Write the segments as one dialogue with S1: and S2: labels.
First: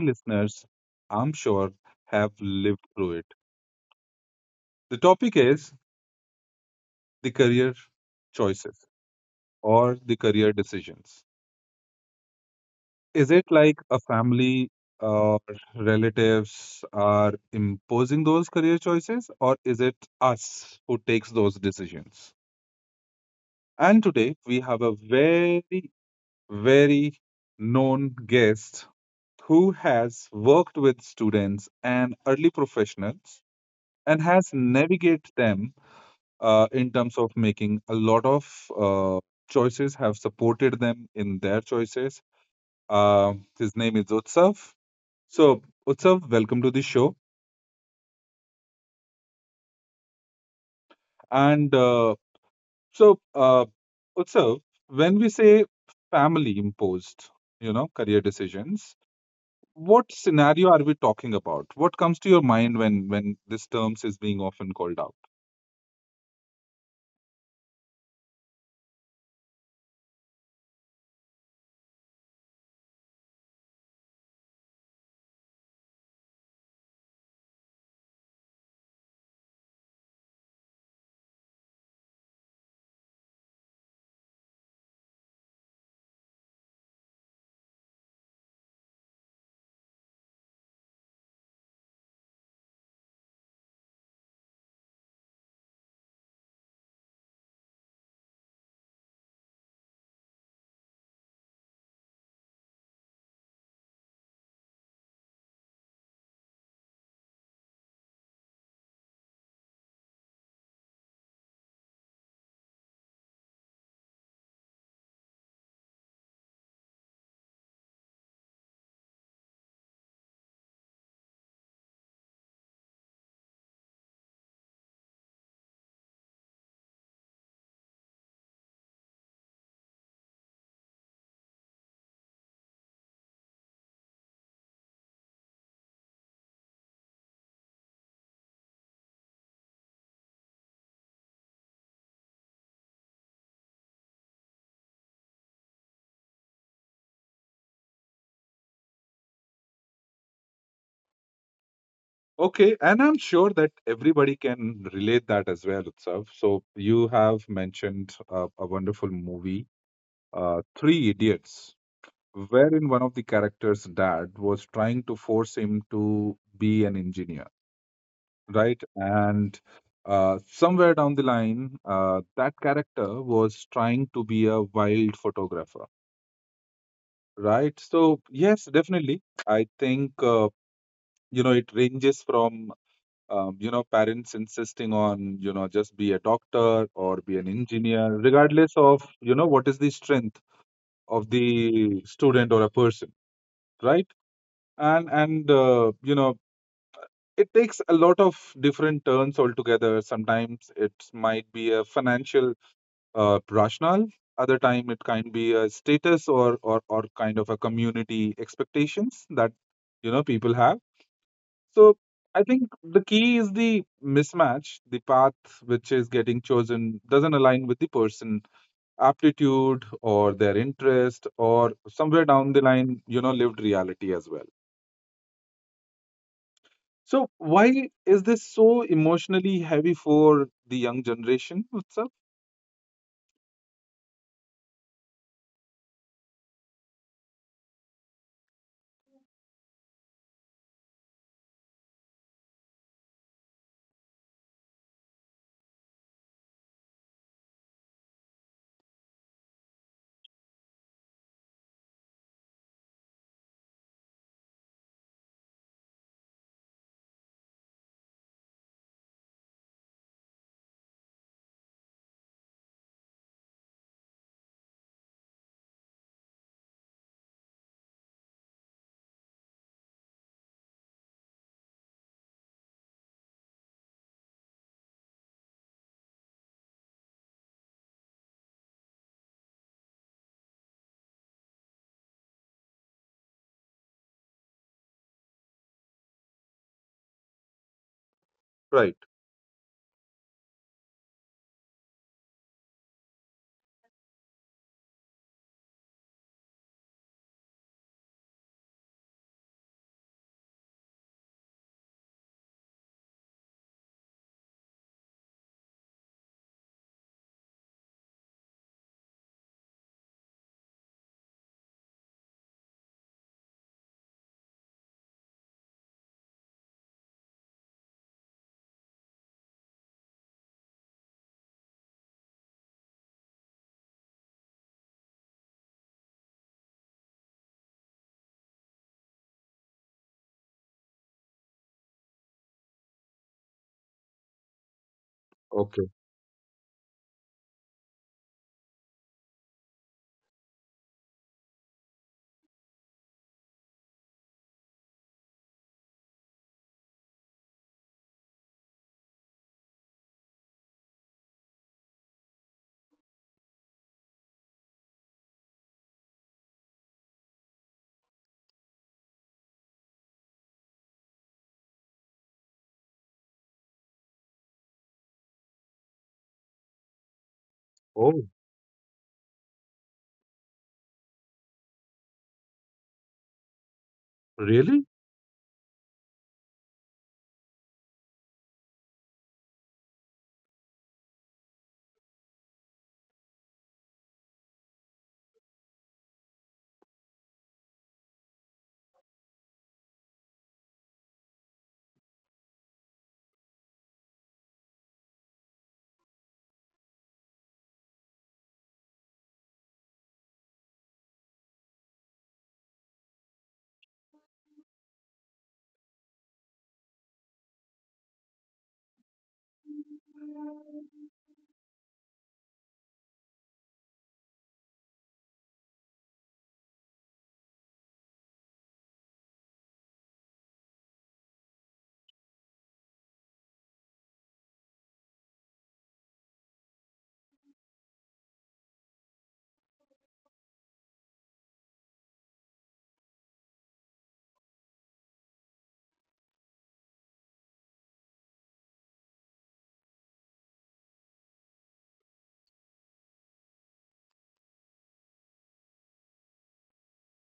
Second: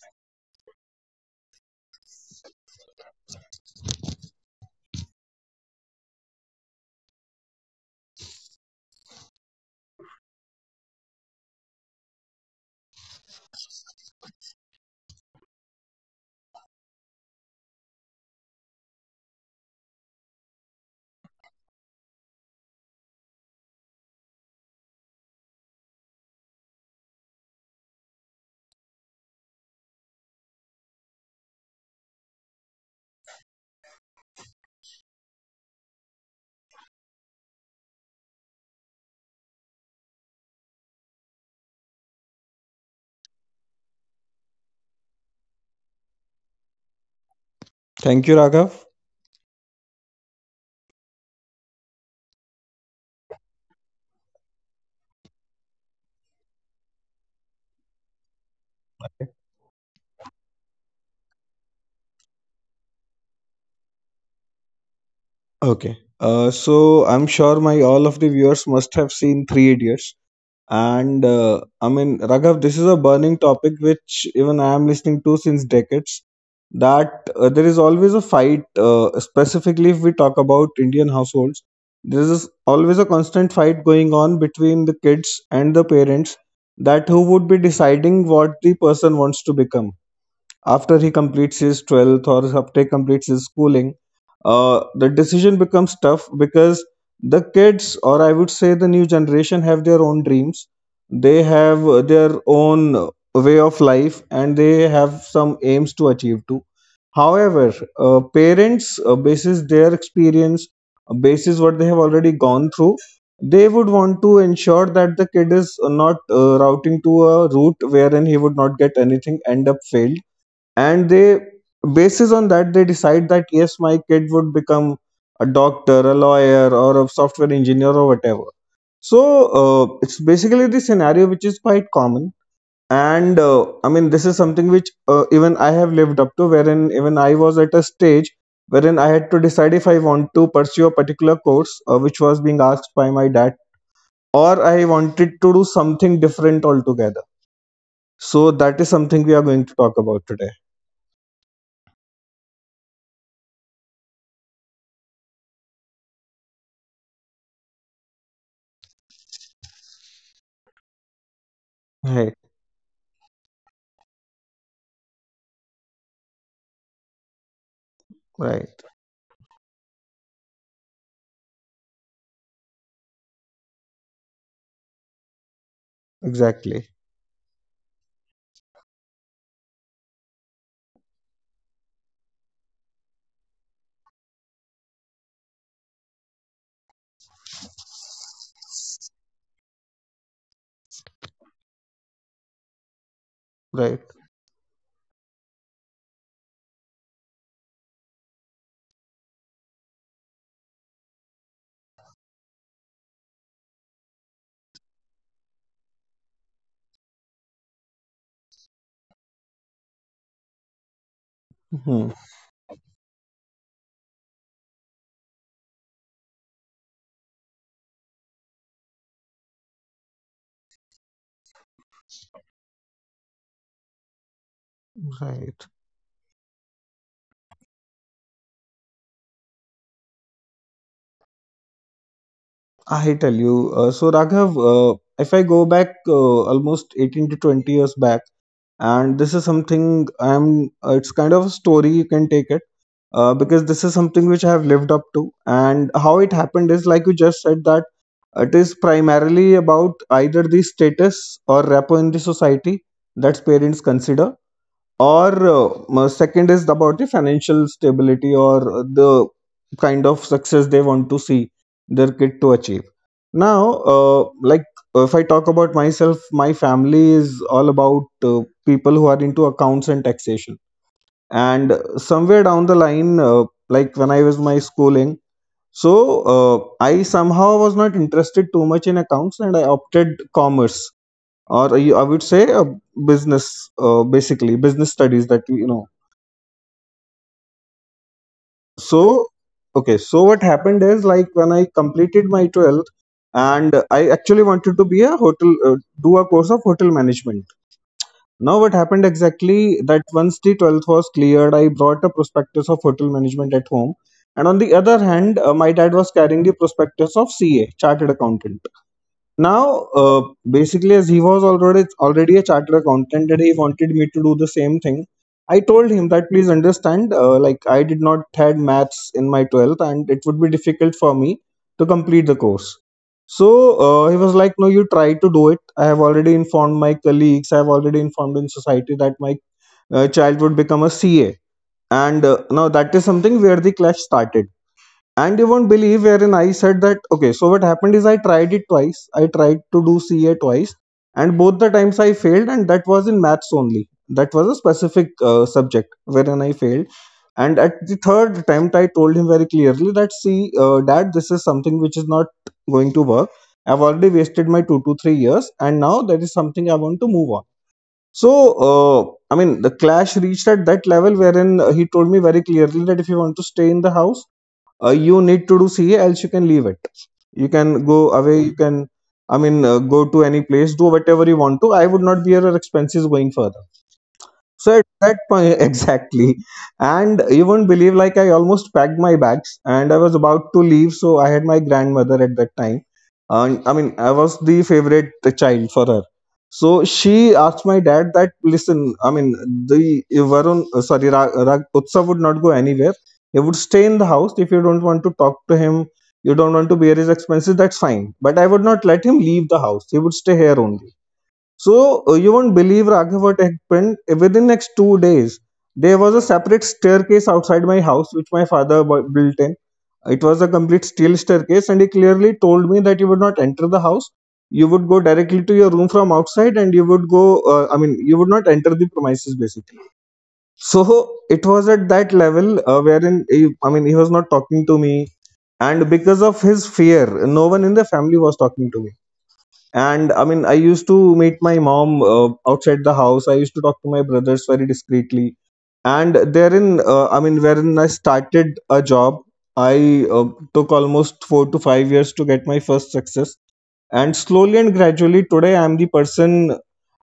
S1: listeners, I'm sure, have lived through it. The topic is the career choices or the career decisions. Is it like a family or relatives are imposing those career choices, or is it us who takes those decisions? And today we have a very very known guest who has worked with students and early professionals and has navigated them in terms of making a lot of choices, have supported them in their choices. Uh, his name is Utsav. So, Utsav, welcome to the show.
S2: Thank you, Raghav.
S1: And so, Utsav, when we say family imposed, career decisions, what scenario are we talking about? What comes to your mind when this terms is being often called out?
S2: Okay. So I'm sure my all of the viewers must have seen Three Idiots, and I mean Raghav, this is a burning topic which even I am listening to since decades. That There is always a fight, specifically if we talk about Indian households. There is always a constant fight going on between the kids and the parents that who would be deciding what the person wants to become after he completes his 12th or after he completes his schooling. The decision becomes tough because the kids, or I would say the new generation, have their own dreams. They have their own way of life and they have some aims to achieve too. However, parents, basis their experience, basis what they have already gone through, they would want to ensure that the kid is not routing to a route wherein he would not get anything, end up failed, and they basis on that they decide that yes, my kid would become a doctor, a lawyer, or a software engineer or whatever. So it's basically the scenario which is quite common, and I mean this is something which even I have lived up to, wherein even I was at a stage wherein I had to decide if I want to pursue a particular course which was being asked by my dad, or I wanted to do something different altogether. So that is something we are going to talk about today.
S1: Okay. And I'm sure that everybody can relate that as well itself. So you have mentioned a wonderful movie, Three Idiots,
S2: Right.
S1: wherein one of the characters dad was trying to force him to be an engineer, right?
S2: Right.
S1: And somewhere down the line, that character was trying to be a wild photographer.
S2: Exactly.
S1: Right. So, yes, definitely. I think, it ranges from, parents insisting on, just be a doctor or be an engineer, regardless of, what is the strength of the student or a person,
S2: Right.
S1: right? And it takes a lot of different turns altogether. Sometimes it might be a financial rationale. Other time it can be a status, or or kind of a community expectations that you know people have. So
S2: Mhm.
S1: I think the key is the mismatch. The path which is getting chosen doesn't align with the person aptitude or their interest, or somewhere down the line, you know, lived reality as well.
S2: Right.
S1: So why is this so emotionally heavy for the young generation itself?
S2: I tell you. So, Raghav, if I go back almost 18 to 20 years back, and this is something I'm, it's kind of a story, you can take it, because this is something which I have lived up to. And how it happened is, like you just said, that it is primarily about either the status or rapport in the society that parents consider, or second is about the financial stability or the kind of success they want to see their kid to achieve. Now like if I talk about myself, my family is all about people who are into accounts and taxation. And somewhere down the line, like when I was my schooling, so uh, I somehow was not interested too much in accounts, and I opted commerce, or I would say business, basically business studies, that you know
S1: Right.
S2: so okay. So what happened is, like when I completed my 12th and I actually wanted to be a hotel, do a course of hotel management. Now what happened exactly, that once the 12th was cleared, I brought a prospectus of hotel management at home, and on the other hand, my dad was carrying the prospectus of CA, chartered accountant. Now, basically, as he was already a chartered accountant and he wanted me to do the same thing, I told him that please understand, like I did not had maths in my 12th, and it would be difficult for me to complete the course. So he was like, "No, you try to do it. I have already informed my colleagues. I have already informed in society that my child would become a CA." And now that is something where the clash started. And you won't
S1: Okay.
S2: believe, wherein I said that, okay, so what happened is I tried it twice. I tried to do CA twice, and both the times I failed, and that was in maths only. That was a specific subject wherein I failed. And at the third attempt, I told him very clearly that, see, dad, this is something which is not going to work. I've already wasted my 2 to 3 years, and now that is something I want to move on. So, uh, I mean, the clash reached at that level wherein he told me very clearly that if you want to stay in the house, you need to do CA, else you can leave it. You can
S1: Oh.
S2: go away. You can, I mean, go to any place, do whatever you want to. I would not bear your expenses going further.
S1: Really?
S2: So at that point, exactly. And you won't believe, like, I almost packed my bags and I was about to leave. So I had my grandmother at that time. And I mean, I was the favorite child for her. So she asked my dad that, listen, I mean, the Varun, sorry, Rag, Rag Utsav would not go anywhere. He would stay in the house. If you don't want to talk to him, you don't want to bear his expenses, that's fine. But I would not let him leave the house. He would stay here only. So you won't believe Raghav what happened. Within next 2 days, there was a separate staircase outside my house which my father built in. It was a complete steel staircase, and he clearly told me that you would not enter the house. You would go directly to your room from outside, and you would go. I mean, you would not enter the premises basically. So it was at that level wherein he, I mean, he was not talking to me, and because of his fear, no one in the family was talking to me. And I mean, I used to meet my mom outside the house. I used to talk to my brothers very discreetly. And therein I mean wherein I started a job. I took almost 4 to 5 years to get my first success, and slowly and gradually today I am the person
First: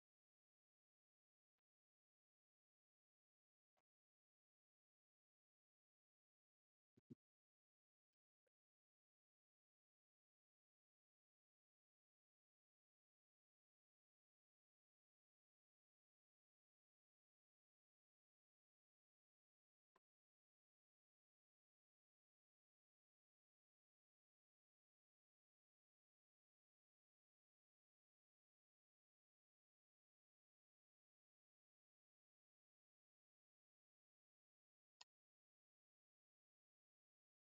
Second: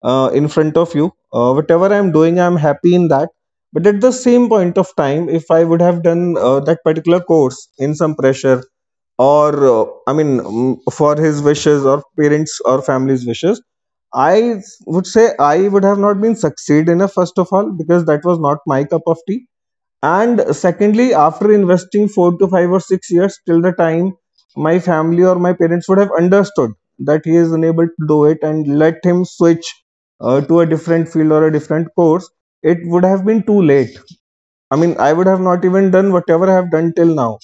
S2: in front of you. Whatever I'm doing, I'm happy in that. But at the same point of time, if I would have done that particular course in some pressure, or I mean, for his wishes or parents or family's wishes, I would say I would have not been succeed enough, first of all because that was not my cup of tea, and secondly after investing 4 to 5 or 6 years, till the time my family or my parents would have understood that he is unable to do it and let him switch to a different field or a different course, it would have been too late. I mean, I would have not even done whatever I have done till now.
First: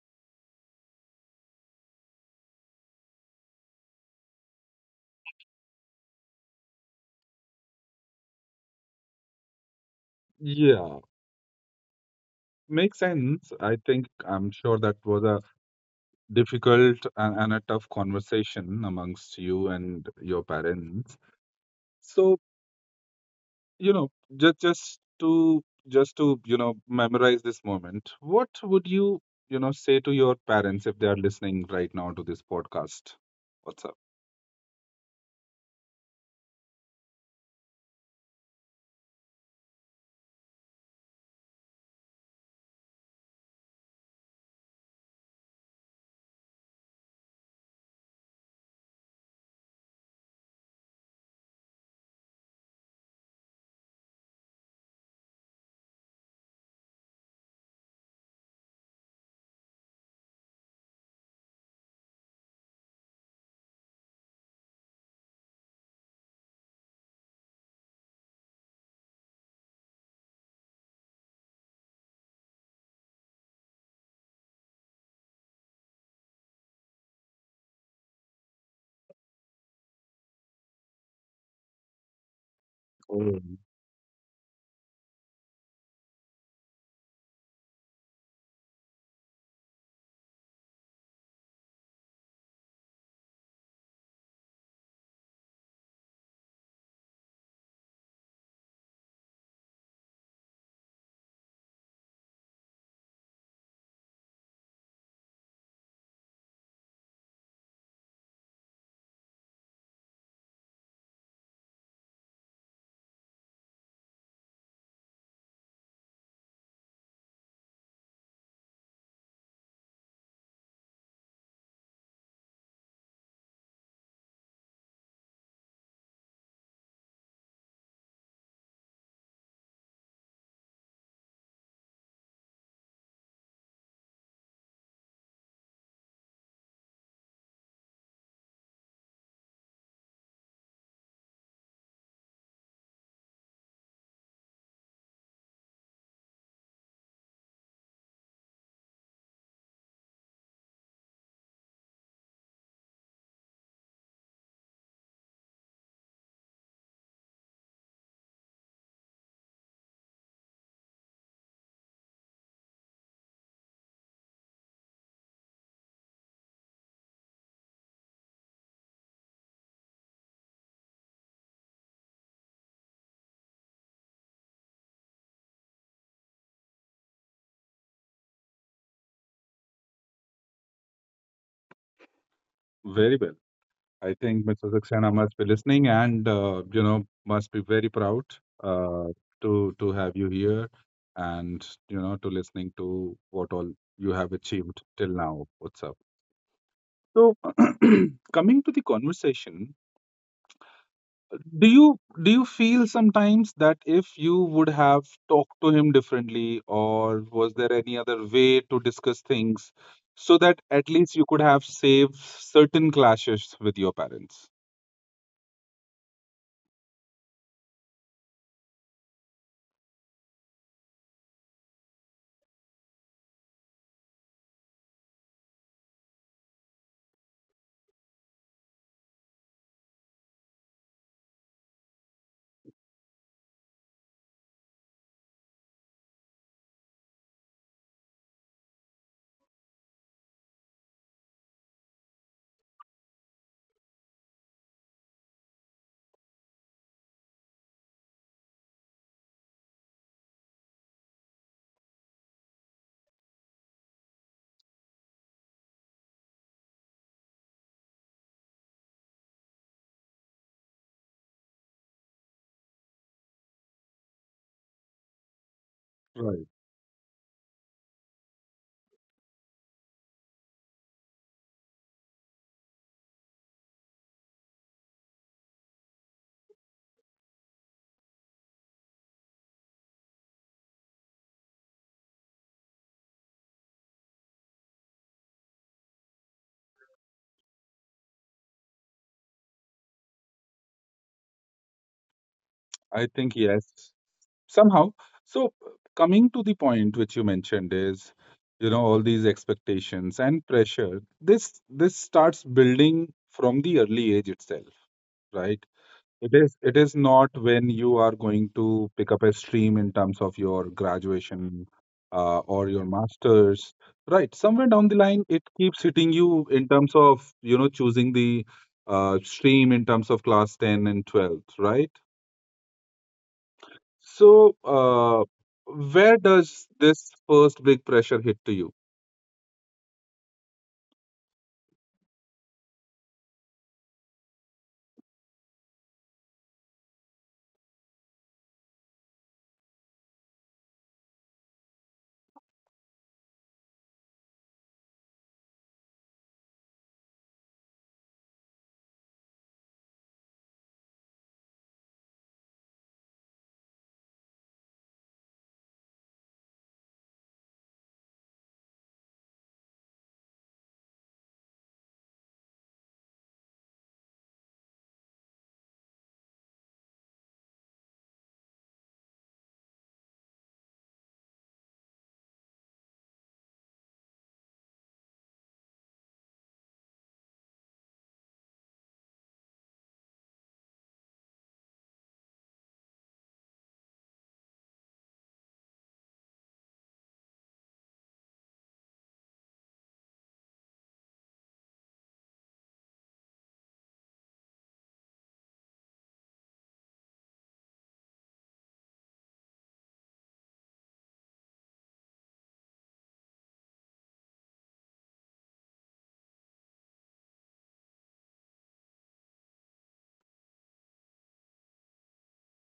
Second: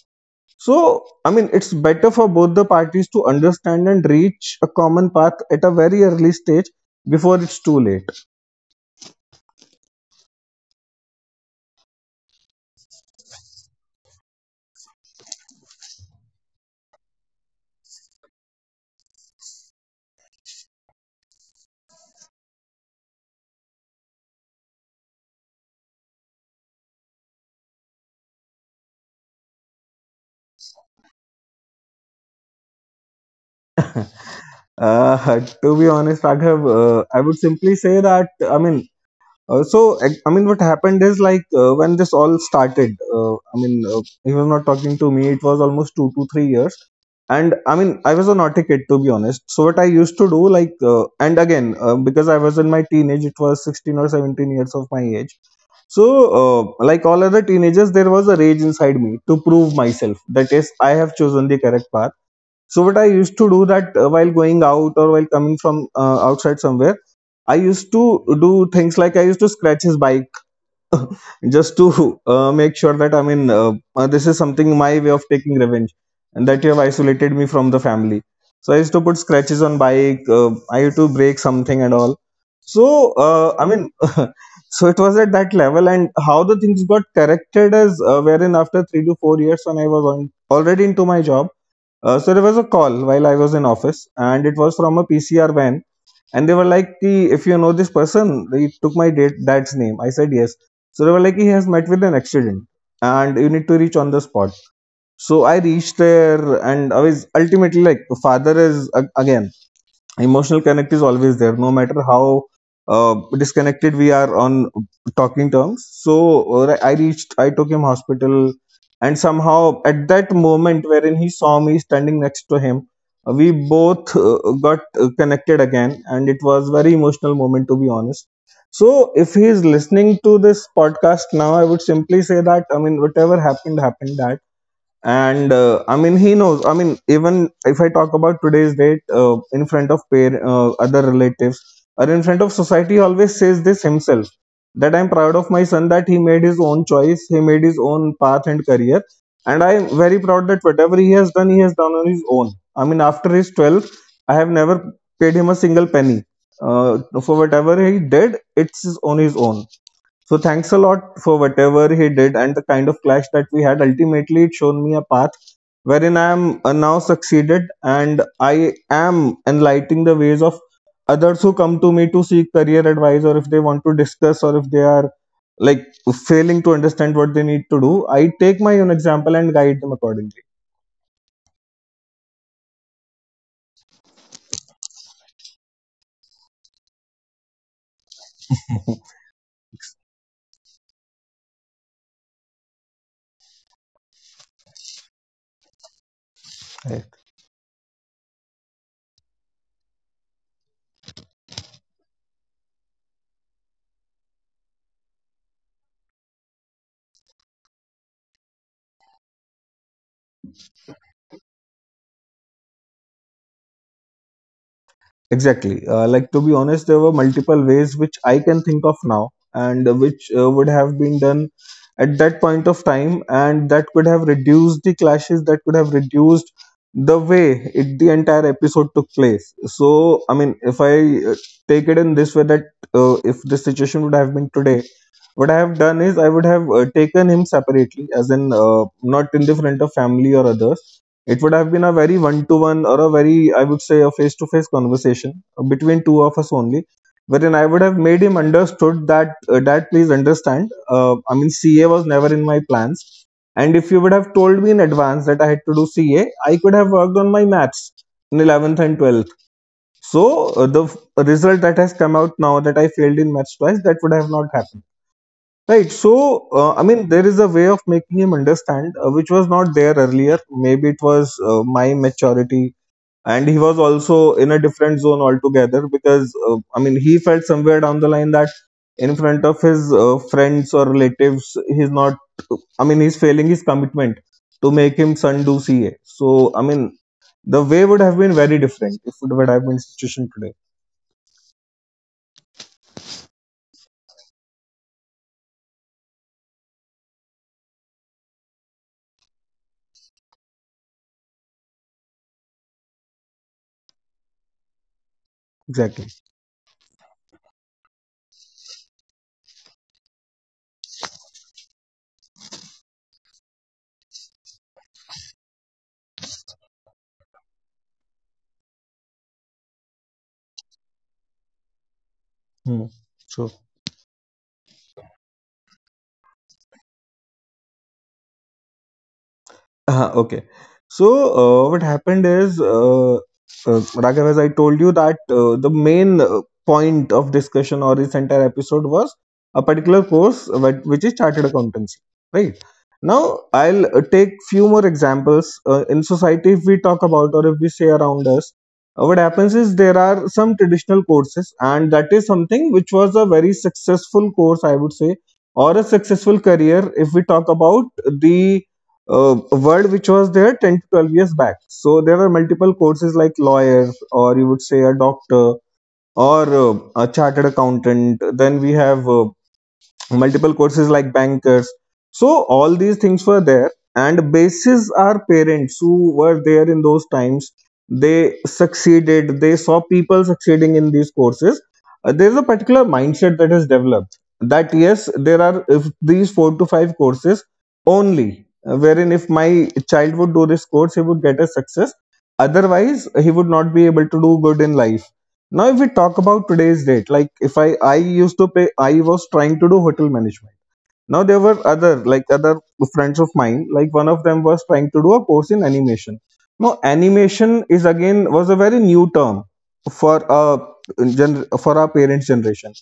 S2: So I mean, it's better for both the parties to understand and reach a common path at a very early stage before it's too late.
S1: Yeah. Makes sense. I think I'm sure that was a difficult and a tough conversation amongst you and your parents. So, you know, just just to just to memorize this moment. What would you, say to your parents if they are listening right now to this podcast? What's up?
S2: To be honest Raghav, I would simply say that I mean, I mean, what happened is like when this all started. I mean, he was not talking to me. It was almost 2 to 3 years, and I mean, I was a naughty kid to be honest. So what I used to do, like, and again, because I was in my teenage, it was 16 or 17 years of my age. So like all other teenagers, there was a rage inside me to prove myself. That is, I have chosen the correct path. So what I used to do that while going out or while coming from outside somewhere, I used to do things like I used to scratch his bike just to make sure that, I mean, this is something my way of taking revenge, and that you have isolated me from the family. So I used to put scratches on bike. I used to break something and all. So
S1: Oh,
S2: I mean, so it was at that level. And how the things got corrected is wherein after 3 to 4 years when I was on already into my job, so there was a call while I was in office, and it was from a PCR van, and they were like, "Ki, if you know this person," they took my dad's name. I said yes. So they were like, "He has met with an accident, and you need to reach on the spot." So I reached there, and I was ultimately like, the father is ag- again, emotional connect is always there, no matter how disconnected we are on talking terms. So I reached, I took him hospital, and somehow at that moment wherein he saw me standing next to him, we both got connected again, and it was very emotional moment, to be honest. So if he is listening to this podcast now, I would simply say that, I mean, whatever happened happened, that. And I mean, he knows, I mean, even if I talk about today's date in front of pair other relatives or in front of society, he always says this himself, that I'm proud of my son, that he made his own choice, he made his own path and career, and I am very proud that whatever he has done, he has done on his own. I mean, after his 12th, I have never paid him a single penny, uh, for whatever he did. It's on his own. So thanks a lot for whatever he did. And the kind of clash that we had, ultimately, it shown me a path wherein I am now succeeded, and I am enlightening the ways of others who come to me to seek career advice, or if they want to discuss, or if they are like failing to understand what they need to do. I take my own example and guide them accordingly.
S1: very well. I think Mr. Saxena must be listening and must be very proud uh, to have you here and to listening to what all you have achieved till now. What's up? So coming to the conversation, do you feel sometimes that if you would have talked to him differently, or was there any other way to discuss things so that at least you could have saved certain clashes with your parents?
S2: Exactly. Like, to be honest, there were multiple ways which I can think of now, and which would have been done at that point of time, and that could have reduced the clashes. That could have reduced the way it, the entire episode took place. So, I mean, if I take it in this way, that if the situation would have been today, what I have done is I would have taken him separately, as in not in the front of family or others. It would have been a very one to one, or a very, I would say, a face to face conversation between two of us only, wherein I would have made him understood that, Dad, please understand. I mean, CA was never in my plans. And if you would have told me in advance that I had to do CA, I could have worked on my maths in 11th and 12th. So the result that has come out now, that I failed in maths twice, that would have not happened. Right. So, I mean, there is a way of making him understand, which was not there earlier. Maybe it was my maturity, and he was also in a different zone altogether, because, I mean, he felt somewhere down the line that in front of his friends or relatives, he's not, I mean, he's failing his commitment to make him son do CA. So, I mean, the way would have been very different if it would have been situation today.
S1: I think yes, somehow. So, coming to the point which you mentioned is, all these expectations and pressure. This starts building from the early age itself, right?
S2: Exactly.
S1: It is not when you are going to pick up a stream in terms of your graduation or your masters, right? Somewhere down the line, it keeps hitting you in terms of choosing the stream in terms of class 10 and 12, right?
S2: Hmm. Sure.
S1: So, where does this first big pressure hit to you?
S2: Okay. So, what happened is, Raghav, as I told you, that the main point of discussion, or this entire episode, was a particular which is chartered accountancy, right? Now, I'll take few more examples. In society, if we talk about, or if we say around us, what happens is there are some traditional courses, and that is something which was a very successful course, I would say, or a successful career, if we talk about the a world which was there 10 to 12 years back. So there are multiple courses like lawyer, or you would say a doctor, or a chartered accountant. Then we have multiple courses like bankers. So all these things were there, and basis our parents who were there in those times, they succeeded, they saw people succeeding in these courses. There's a particular mindset that has developed, that yes, there are, if these four to five courses only, wherein if my child would do this course, he would get a success, otherwise he would not be able to do good in life. Now, if we talk about today's date, like if I used to pay, I was trying to do hotel management. Now there were other, like other friends of mine. Like one of them was trying to do a course in animation. Now animation is again, was a very new term for for our parents' generation.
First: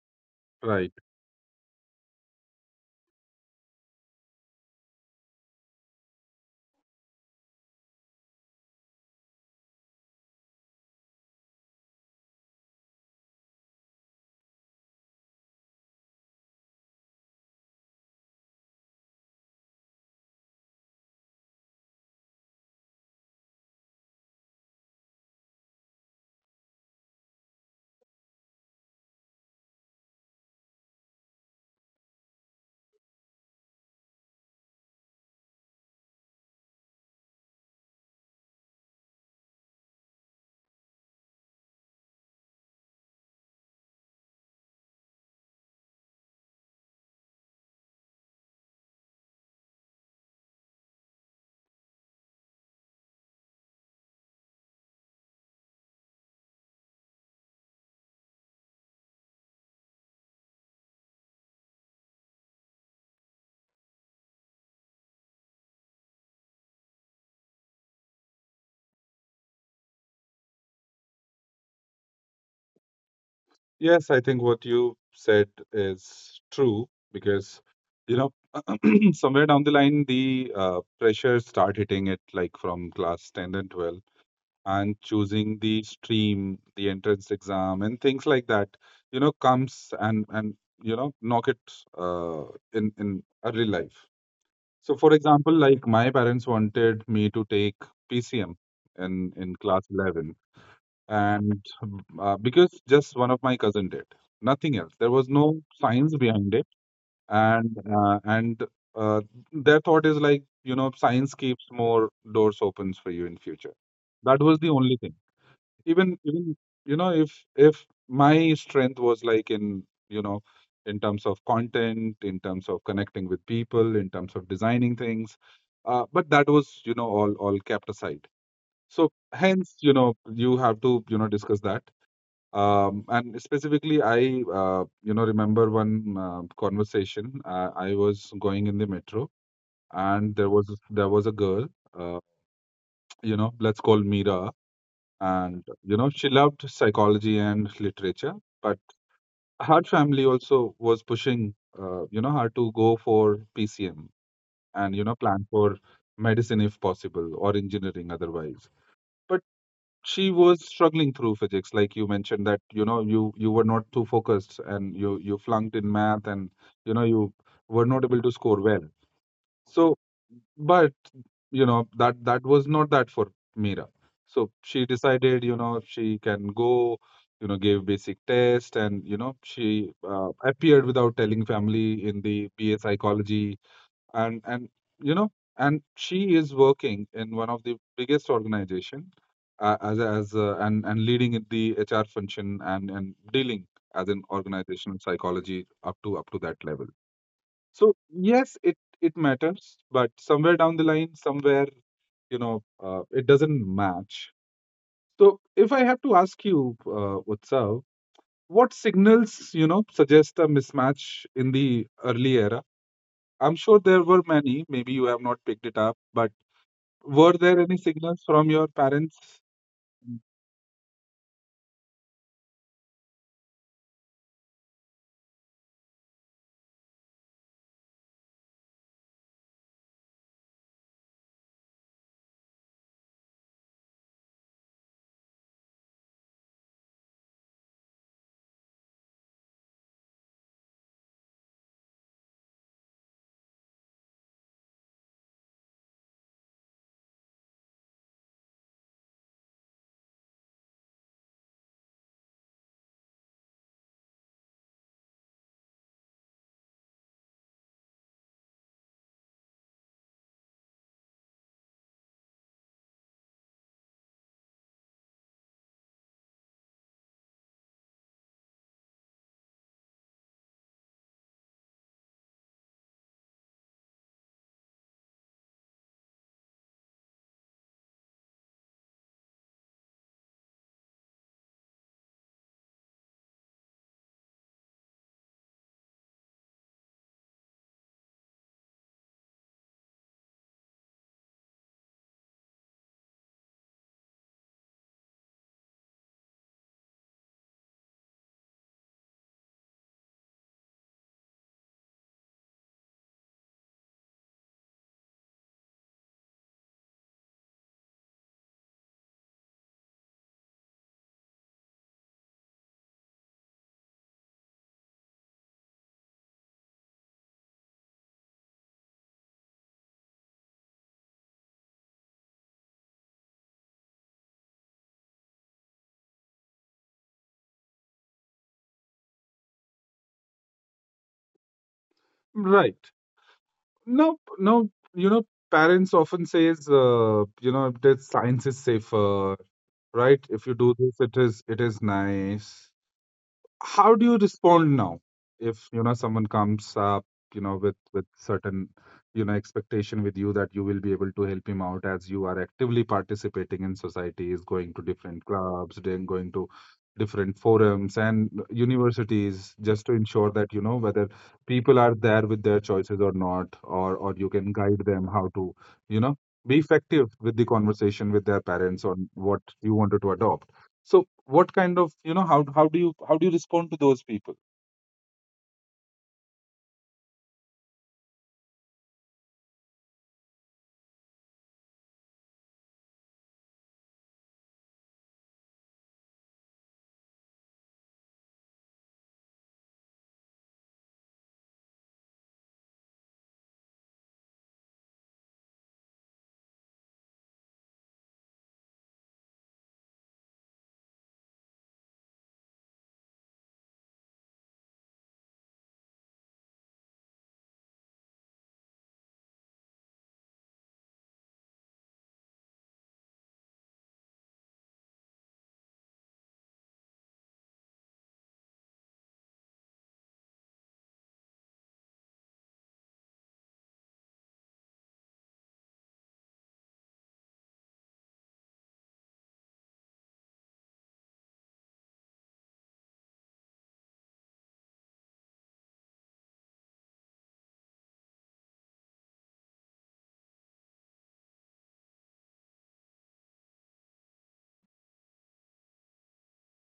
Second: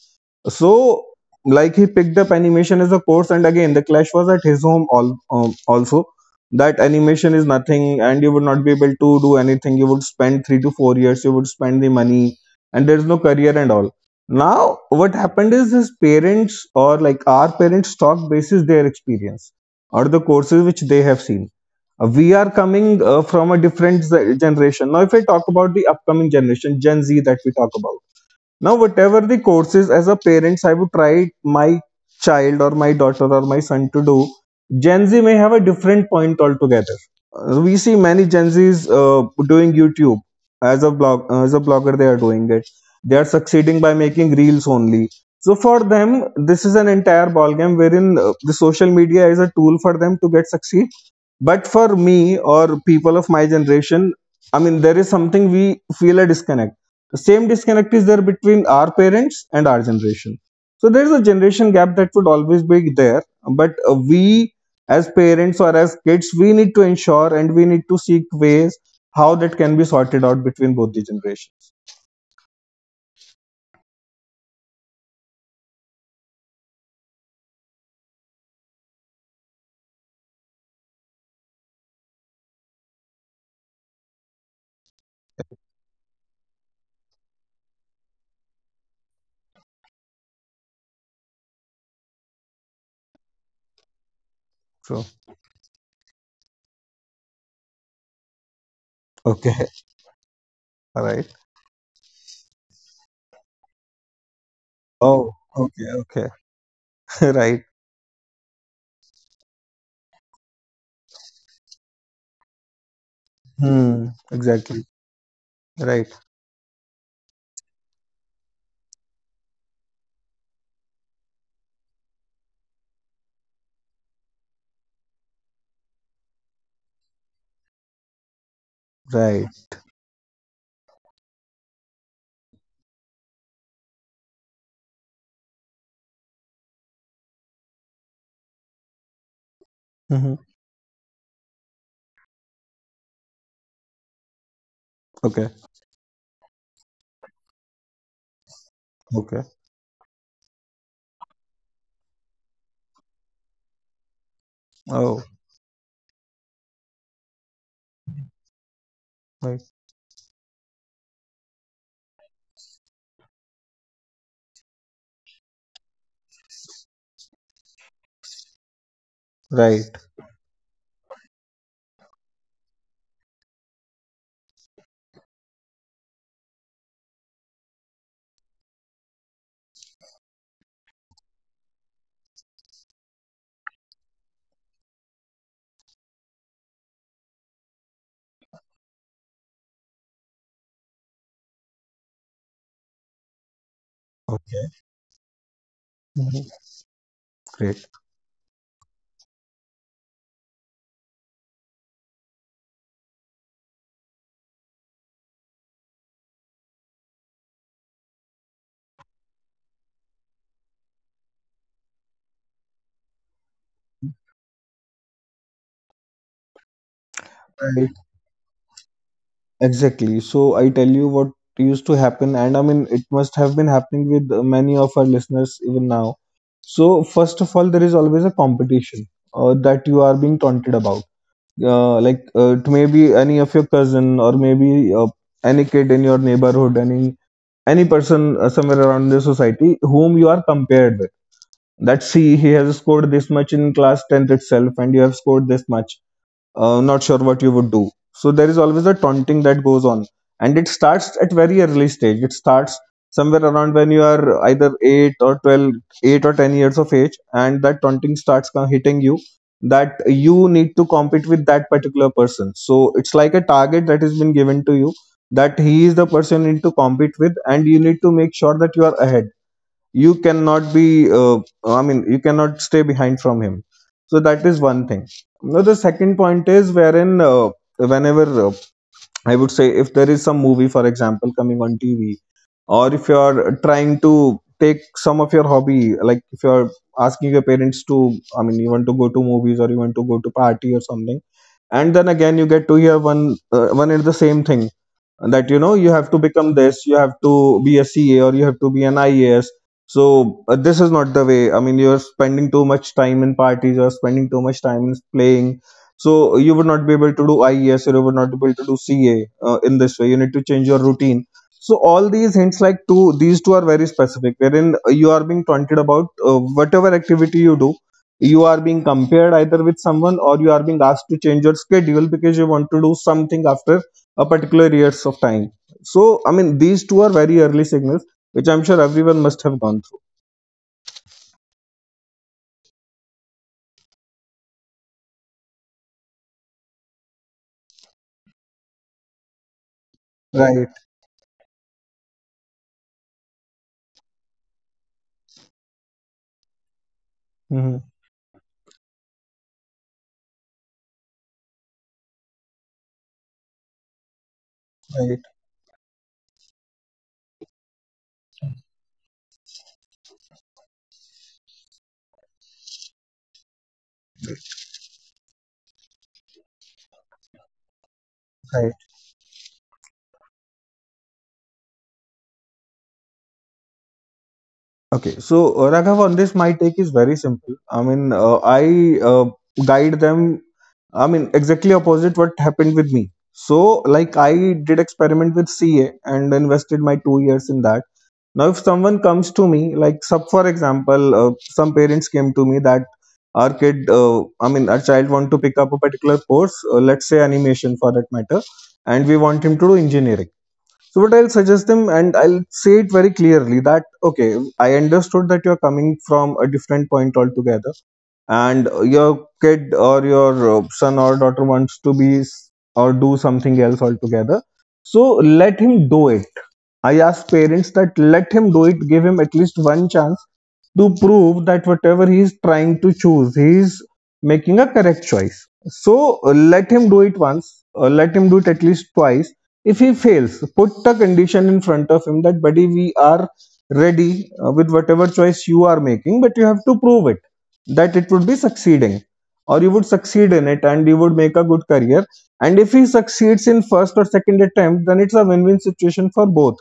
S1: Right.
S2: So like he picked up animation as a course, and again the clash was at his home. All Also that animation is nothing, and you would not be able to do anything. You would spend 3 to 4 years. You would spend the money, and there is no career and all. Now, what happened is his parents, or like our parents, talk basis their experience or the courses which they have seen. We are coming from a different generation. Now, if I talk about the upcoming generation, Gen Z that we talk about. Now, whatever the courses, as a parents, I would try my child or my daughter or my son to do, Gen Z may have a different point altogether. We see many Gen Zs doing YouTube, as a blogger. They are doing it. They are succeeding by making reels only. So for them, this is an entire ballgame wherein the social media is a tool for them to get succeed. But for me or people of my generation, I mean, there is something we feel a disconnect. The same disconnect is there between our parents and our generation. So there is a generation gap that would always be there, but we as parents or as kids, we need to ensure and we need to seek ways how that can be sorted out between both the generations.
S1: Yes, I think what you said is true because, you know, somewhere down the line, the pressure start hitting it like from class 10 and 12, and choosing the stream, the entrance exam, and things like that, comes and and knock it uh, in early life. So,
S2: True.
S1: for example, like my parents wanted me to take PCM in
S2: Okay.
S1: class 11,
S2: All right.
S1: and because just one of my cousin did, nothing else. There was
S2: Oh.
S1: no
S2: Okay.
S1: science
S2: Okay.
S1: behind it,
S2: right.
S1: and uh, their thought is like science keeps more doors opens for you in future.
S2: Hmm.
S1: That was the
S2: Exactly.
S1: only thing.
S2: Right.
S1: Even if my strength was like in, in terms of content, in terms of connecting with people, in terms of designing things, but that was, all kept aside. So
S2: Right.
S1: hence, you have to, discuss that. And specifically, I remember one conversation. I was going in the metro,
S2: Hmm.
S1: and there was a girl, uh, let's call Mira.
S2: Okay.
S1: And she loved psychology and literature, but
S2: Okay.
S1: her family also was pushing, her to go for PCM and,
S2: Oh.
S1: plan for medicine if possible, or engineering otherwise. But
S2: Right.
S1: she was struggling through physics, like you mentioned, that you were not too focused and you flunked in math, and you were not able to score well.
S2: Right.
S1: So but, you know, that that was not that for Mira. So she decided, she can go. Gave basic test, and she appeared without telling family in the BA psychology, and and you know, and she is working in one of the biggest organization as a, and leading in the HR function and dealing as an
S2: Okay.
S1: organizational psychology up to
S2: Mhm.
S1: that level.
S2: Great.
S1: So yes, it matters, but somewhere down the line, somewhere, it doesn't match. So if I have to ask you, Utsav, what signals suggest a mismatch in the early era? I'm sure there were many. Maybe you have not picked it up, but were there any
S2: Right.
S1: signals from your parents?
S2: Exactly. So I tell you what used to happen, and I mean, it must have been happening with many of our listeners even now. So, first of all, there is always a competition that you are being taunted about. Like it may be any of your cousin, or maybe any kid in your neighborhood, any person somewhere around the society whom you are compared with. That see, he has scored this much in class 10th itself, and you have scored this much, not sure what you would do. So there is always a taunting that goes on, and it starts at very early stage. It starts somewhere around when you are either 8 or 12, 8 or 10 years of age, and that taunting starts hitting you. That you need to compete with that particular person. So it's like a target that has been given to you, that he is the person you need to compete with, and you need to make sure that you are ahead. You cannot be I mean, you cannot stay behind from him. So that is one thing. Now the second point is wherein whenever I would say, if there is some movie, for example, coming on TV, or if you are trying to take some of your hobby, like if you are asking your parents to, I mean, you want to go to movies, or you want to go to party or something, and then again you get to hear one is the same thing, that you know, you have to become this, you have to be a CA, or you have to be an IAS. So this is not the way, I mean, you're spending too much time in parties, you're spending too much time in playing, so you would not be able to do IES, or you would not be able to do CA. In this way, you need to change your routine. So all these hints, like two these two are very specific, wherein you are being taunted about whatever activity you do, you are being compared either with someone, or you are being asked to change your schedule, because you want to do something after a particular years of time. So I mean, these two are very early signals which I'm sure everyone must have gone through.
S1: Right. No, no. Parents often says, that science is safer, right? If you
S2: Right.
S1: do this, it is nice. How do you respond now if someone comes up,
S2: Hmm.
S1: with certain expectation with you, that you will be able to help him out, as you are actively participating in societies, going to
S2: Right.
S1: different clubs, then going to different forums and universities, just to ensure that whether people are there with their choices or not, or you can guide them how to you know be effective with the conversation with their
S2: Right.
S1: parents on what you wanted to adopt? So what kind of, how do you respond to those people?
S2: Okay. So Raghav, on this my take is very simple. I mean I guide them. I mean, exactly opposite what happened with me. So like I did experiment with CA and invested my 2 years in that. Now if someone comes to me, like sub for example, some parents came to me that our kid, I mean, our child want to pick up a particular course, let's say animation, for that matter, and we want him to do engineering. So what I'll suggest them, and I'll say it very clearly, that okay, I understood that you're coming from a different point altogether, and your kid, or your son or daughter, wants to be or do something else altogether. So let him do it. I ask parents that let him do it, give him at least one chance to prove that whatever he is trying to choose, he is making a correct choice. So let him do it once, let him do it at least twice. If he fails, put the condition in front of him that, buddy, we are ready with whatever choice you are making, but you have to prove it that it would be succeeding or you would succeed in it and you would make a good career. And if he succeeds in first or second attempt, then it's a win win situation for both.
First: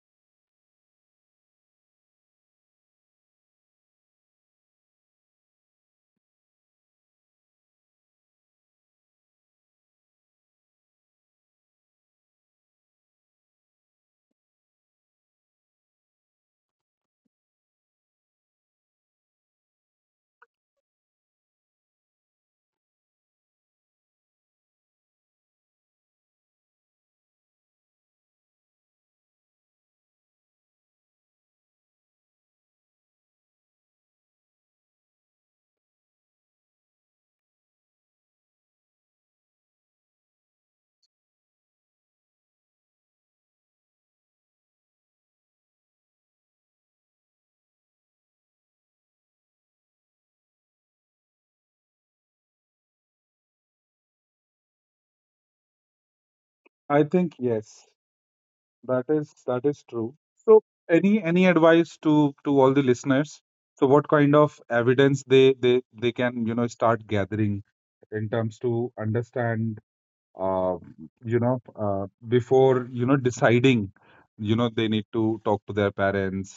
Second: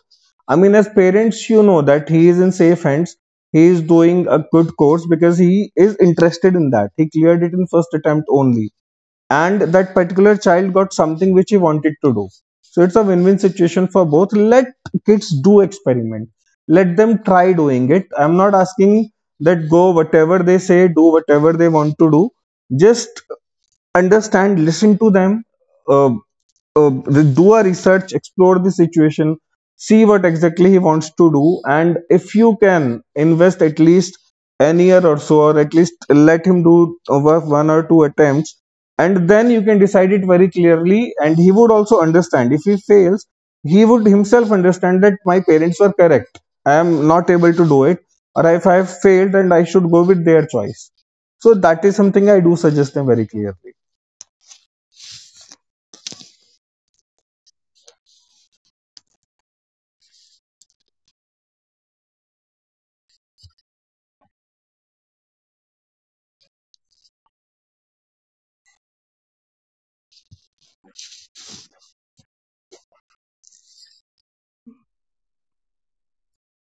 S2: I mean, as parents, you know that he is in safe hands. He is doing a good course because he is interested in that. He cleared it in first attempt only. And that particular child got something which he wanted to do. So it's a win win situation for both. Let kids do experiment. Let them try doing it. I'm not asking that go whatever they say, do whatever they want to do. Just understand, listen to them. uh, uh, do a research, explore the situation, see what exactly he wants to do, and if you can invest at least an year or so, or at least let him do over one or two attempts, and then you can decide it very clearly. And he would also understand, if he fails he would himself understand that my parents were correct, I am not able to do it, or if I have failed and I should go with their choice. So that is something I do suggest them very clearly.
S1: I think yes, that is true. So any advice to all the listeners. So what kind of evidence they can, start gathering in terms to understand, uh, before, deciding, they need to talk to their parents,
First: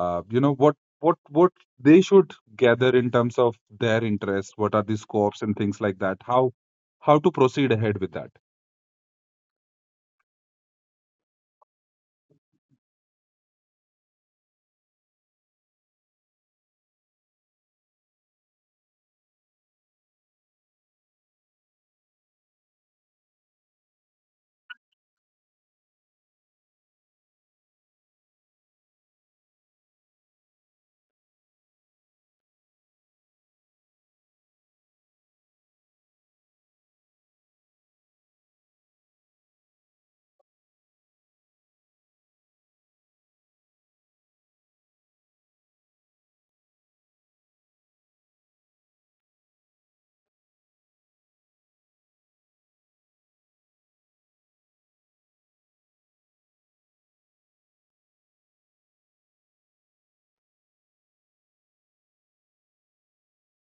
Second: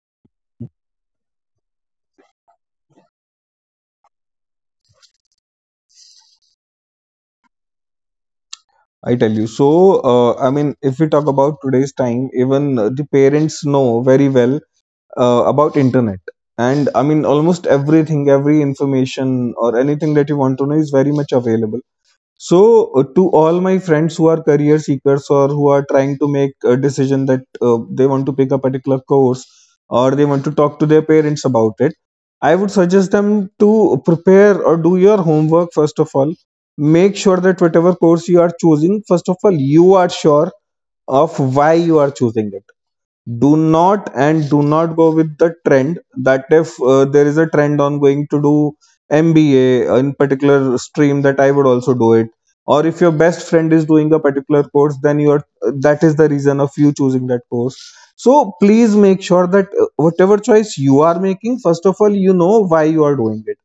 S1: what what they should gather in terms of their interest, what are the scopes and things like that, how to proceed ahead with that.
S2: I tell you. So, I mean, if we talk about today's time, even the parents know very well about internet. And I mean, almost everything, every information or anything that you want to know is very much available. So, to all my friends who are career seekers or who are trying to make a decision that they want to pick a particular course or they want to talk to their parents about it, I would suggest them to prepare or do your homework first of all. Make sure that whatever course you are choosing, first of all, you are sure of why you are choosing it. Do not, and do not go with the trend that if there is a trend on going to do MBA in particular stream, that I would also do it, or if your best friend is doing a particular course, then you are, that is the reason of you choosing that course. So please make sure that whatever choice you are making, first of all you know why you are doing it.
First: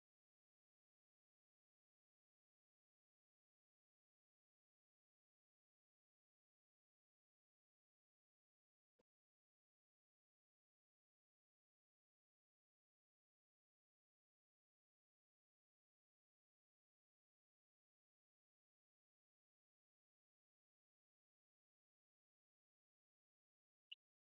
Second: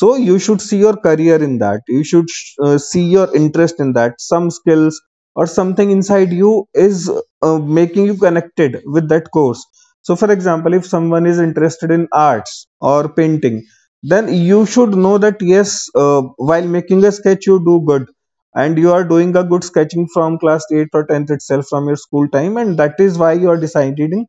S2: So you should see your career in that, you should see your interest in that, some skills or something inside you is making you connected with that course. So for example, if someone is interested in arts or painting, then you should know that yes, while making a sketch you do good, and you are doing a good sketching from class 8 or 10th itself from your school time, and that is why you are deciding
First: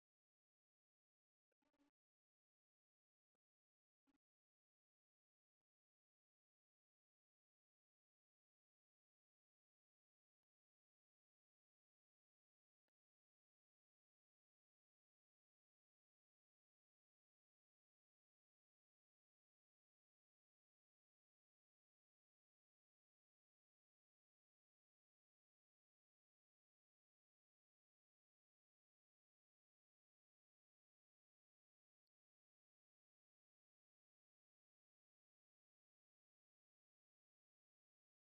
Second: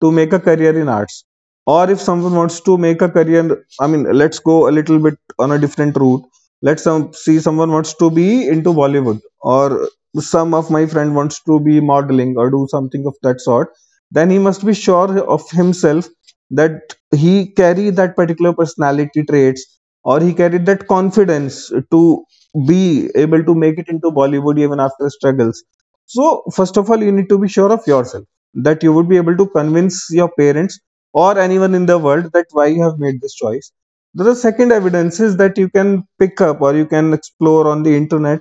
S2: to make a career in arts. Or if someone wants to make a career, I mean let's go a little bit on a different route. Let's see someone wants to be into Bollywood, or some of my friend wants to be modeling or do something of that sort, then he must be sure of himself that he carry that particular personality traits or he carried that confidence to be able to make it into Bollywood even after struggles. So first of all you need to be sure of yourself, that you would be able to convince your parents or anyone in the world that why you have made this choice. The second evidence is that you can pick up or you can explore on the internet,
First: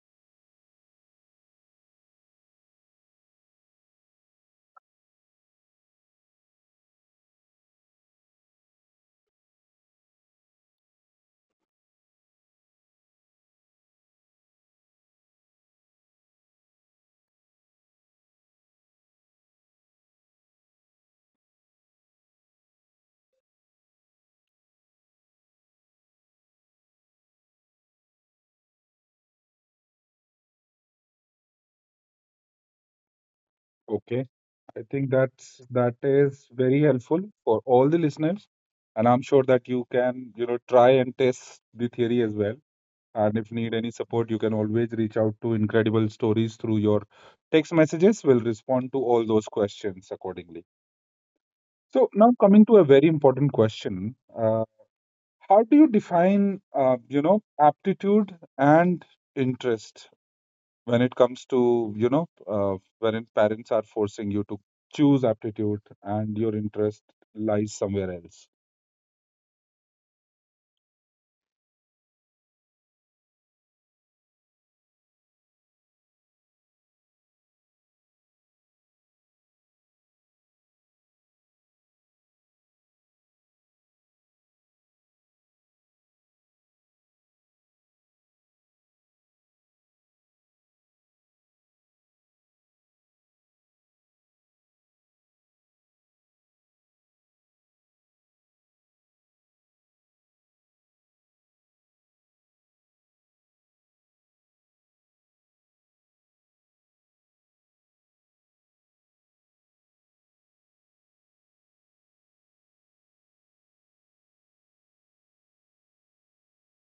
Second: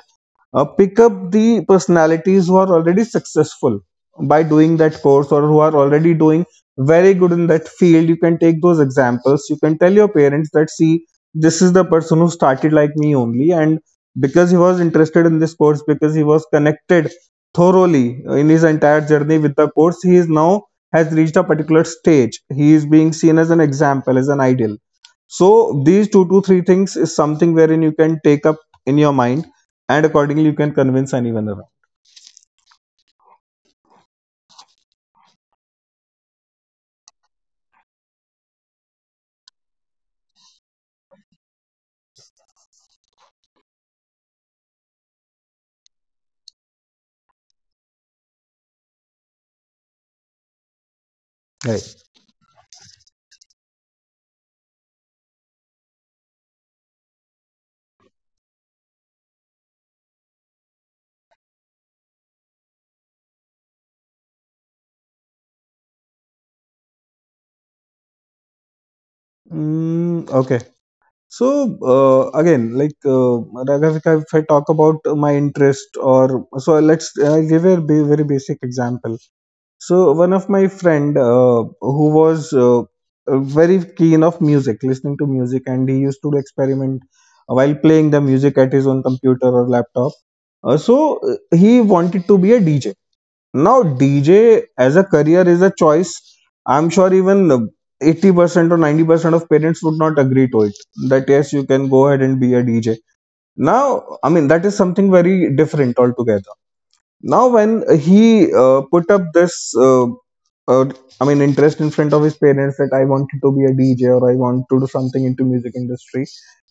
S2: pick up the personalities who are already successful by doing that course or who are already doing very good in that field. You can take those examples. You can tell your parents that, see, this is the person who started like me only. And because he was interested in this course, because he was connected thoroughly in his entire journey with the course, he is now, has reached a particular stage. He is being seen as an example, as an ideal. So these two to three things is something wherein you can take up in your mind, and accordingly you can convince anyone around.
S1: Okay. I think that is very helpful for all the listeners, and I'm sure that you can, try and test the theory as well. And if need any support, you can always reach out to Incredible Stories through your text messages. We'll respond to all those questions accordingly. So
S2: Right.
S1: now coming to a very important question. How do you define, aptitude and interest, when it comes to, when parents are forcing you to choose aptitude and your interest lies somewhere else?
S2: Mm, okay. So again like Raghavika, if I talk about my interest, or so let's give a very basic example. So one of my friend who was very keen of music, listening to music, and he used to experiment while playing the music at his own computer or laptop. He wanted to be a DJ. Now DJ as a career is a choice. I'm sure even 80% or 90% of parents would not agree to it. That yes, you can go ahead and be a DJ. Now, I mean that is something very different altogether. Now when he put up this uh, I mean interest in front of his parents that I wanted to be a DJ or I want to do something into music industry,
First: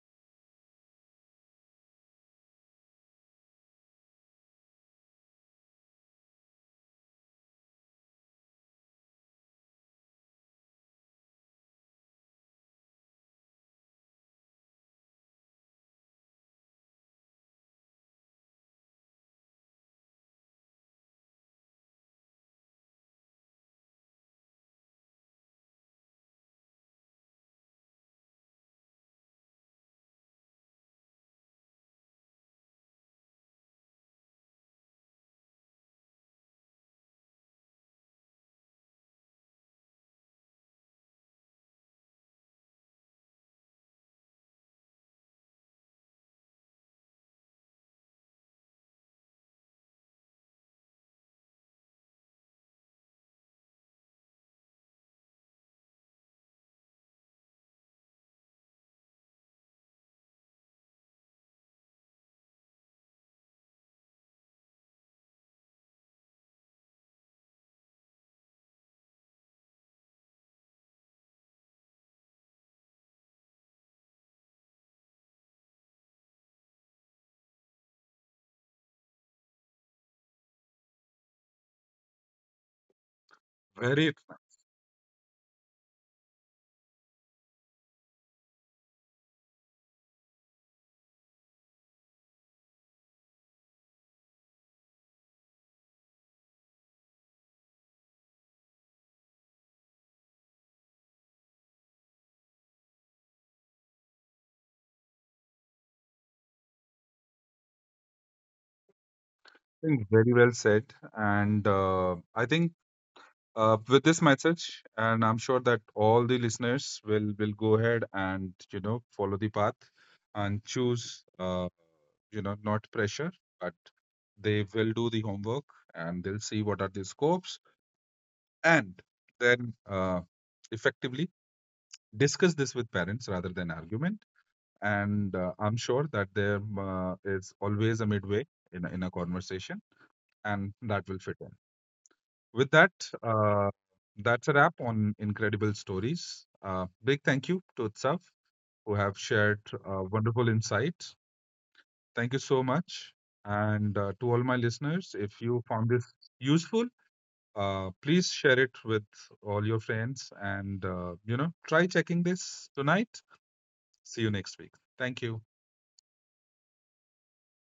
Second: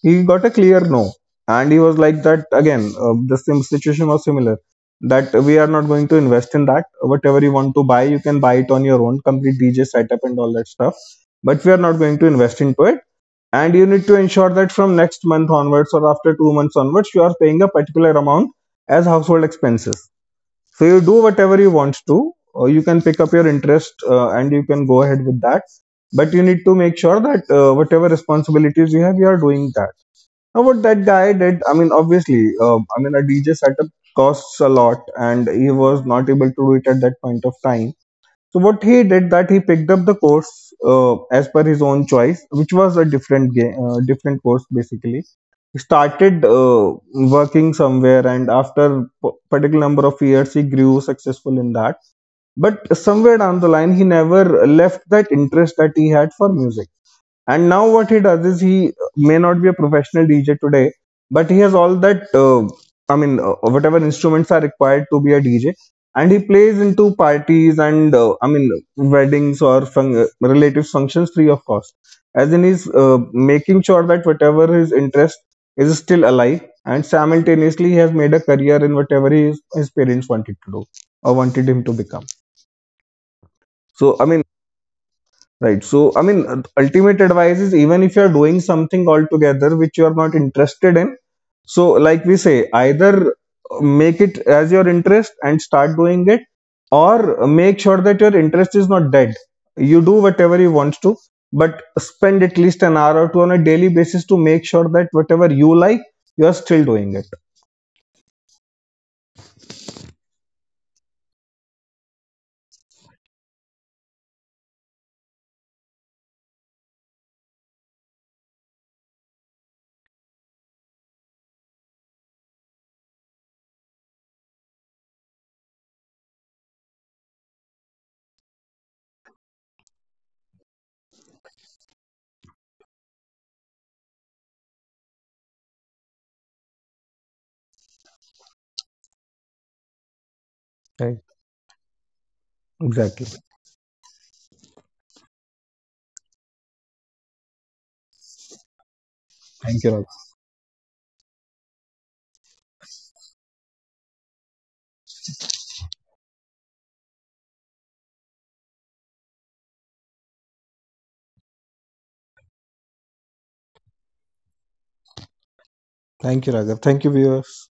S2: he got a clear no. And he was like that, again the same situation was similar, that we are not going to invest in that, whatever you want to buy you can buy it on your own, complete DJ setup and all that stuff, but we are not going to invest into it. And you need to ensure that from next month onwards or after 2 months onwards you are paying a particular amount as household expenses. So you do whatever you want to, you can pick up your interest and you can go ahead with that, but you need to make sure that whatever responsibilities you have you are doing that. Now what that guy did, I mean obviously I mean a DJ setup costs a lot and he was not able to do it at that point of time. So what he did, that he picked up the course as per his own choice, which was a different game, different course basically. He started working somewhere, and after particular number of years, he grew successful in that. But somewhere down the line, he never left that interest that he had for music. And now what he does is, he may not be a professional DJ today, but he has all that I mean whatever instruments are required to be a DJ, and he plays into parties and I mean weddings or relatives functions free of cost. As in he's making sure that whatever his interest is still alive, and simultaneously he has made a career in whatever his parents wanted to do or wanted him to become. So I
S1: I
S2: mean, right. So, I mean, ultimate advice is, even if you're doing something altogether which you are not interested in, so like we say, either make it as your interest and start doing it, or make sure that your interest is not dead. You do whatever you want to, but spend at least an hour or two on a daily basis to make sure that whatever you like, you are still doing it.
S1: think very well said. And I think, with this message, and I'm sure that all the listeners will go ahead and, follow the path and choose, not pressure, but they will do the homework, and they'll see what are the scopes, and then, effectively discuss this with parents rather than argument. And I'm sure that there is always a midway in a conversation, and that
S2: Right.
S1: will fit in. With that,
S2: Exactly.
S1: uh, that's a wrap on Incredible Stories. Big thank you to Utsav, who have shared
S2: Thank you, Raghav.
S1: wonderful insights. Thank you so much. And to all my listeners, if you found this useful, please share it with all your friends, and, try checking this tonight. See you next week. Thank you.
S2: Thank you, Raghav. Thank you, viewers.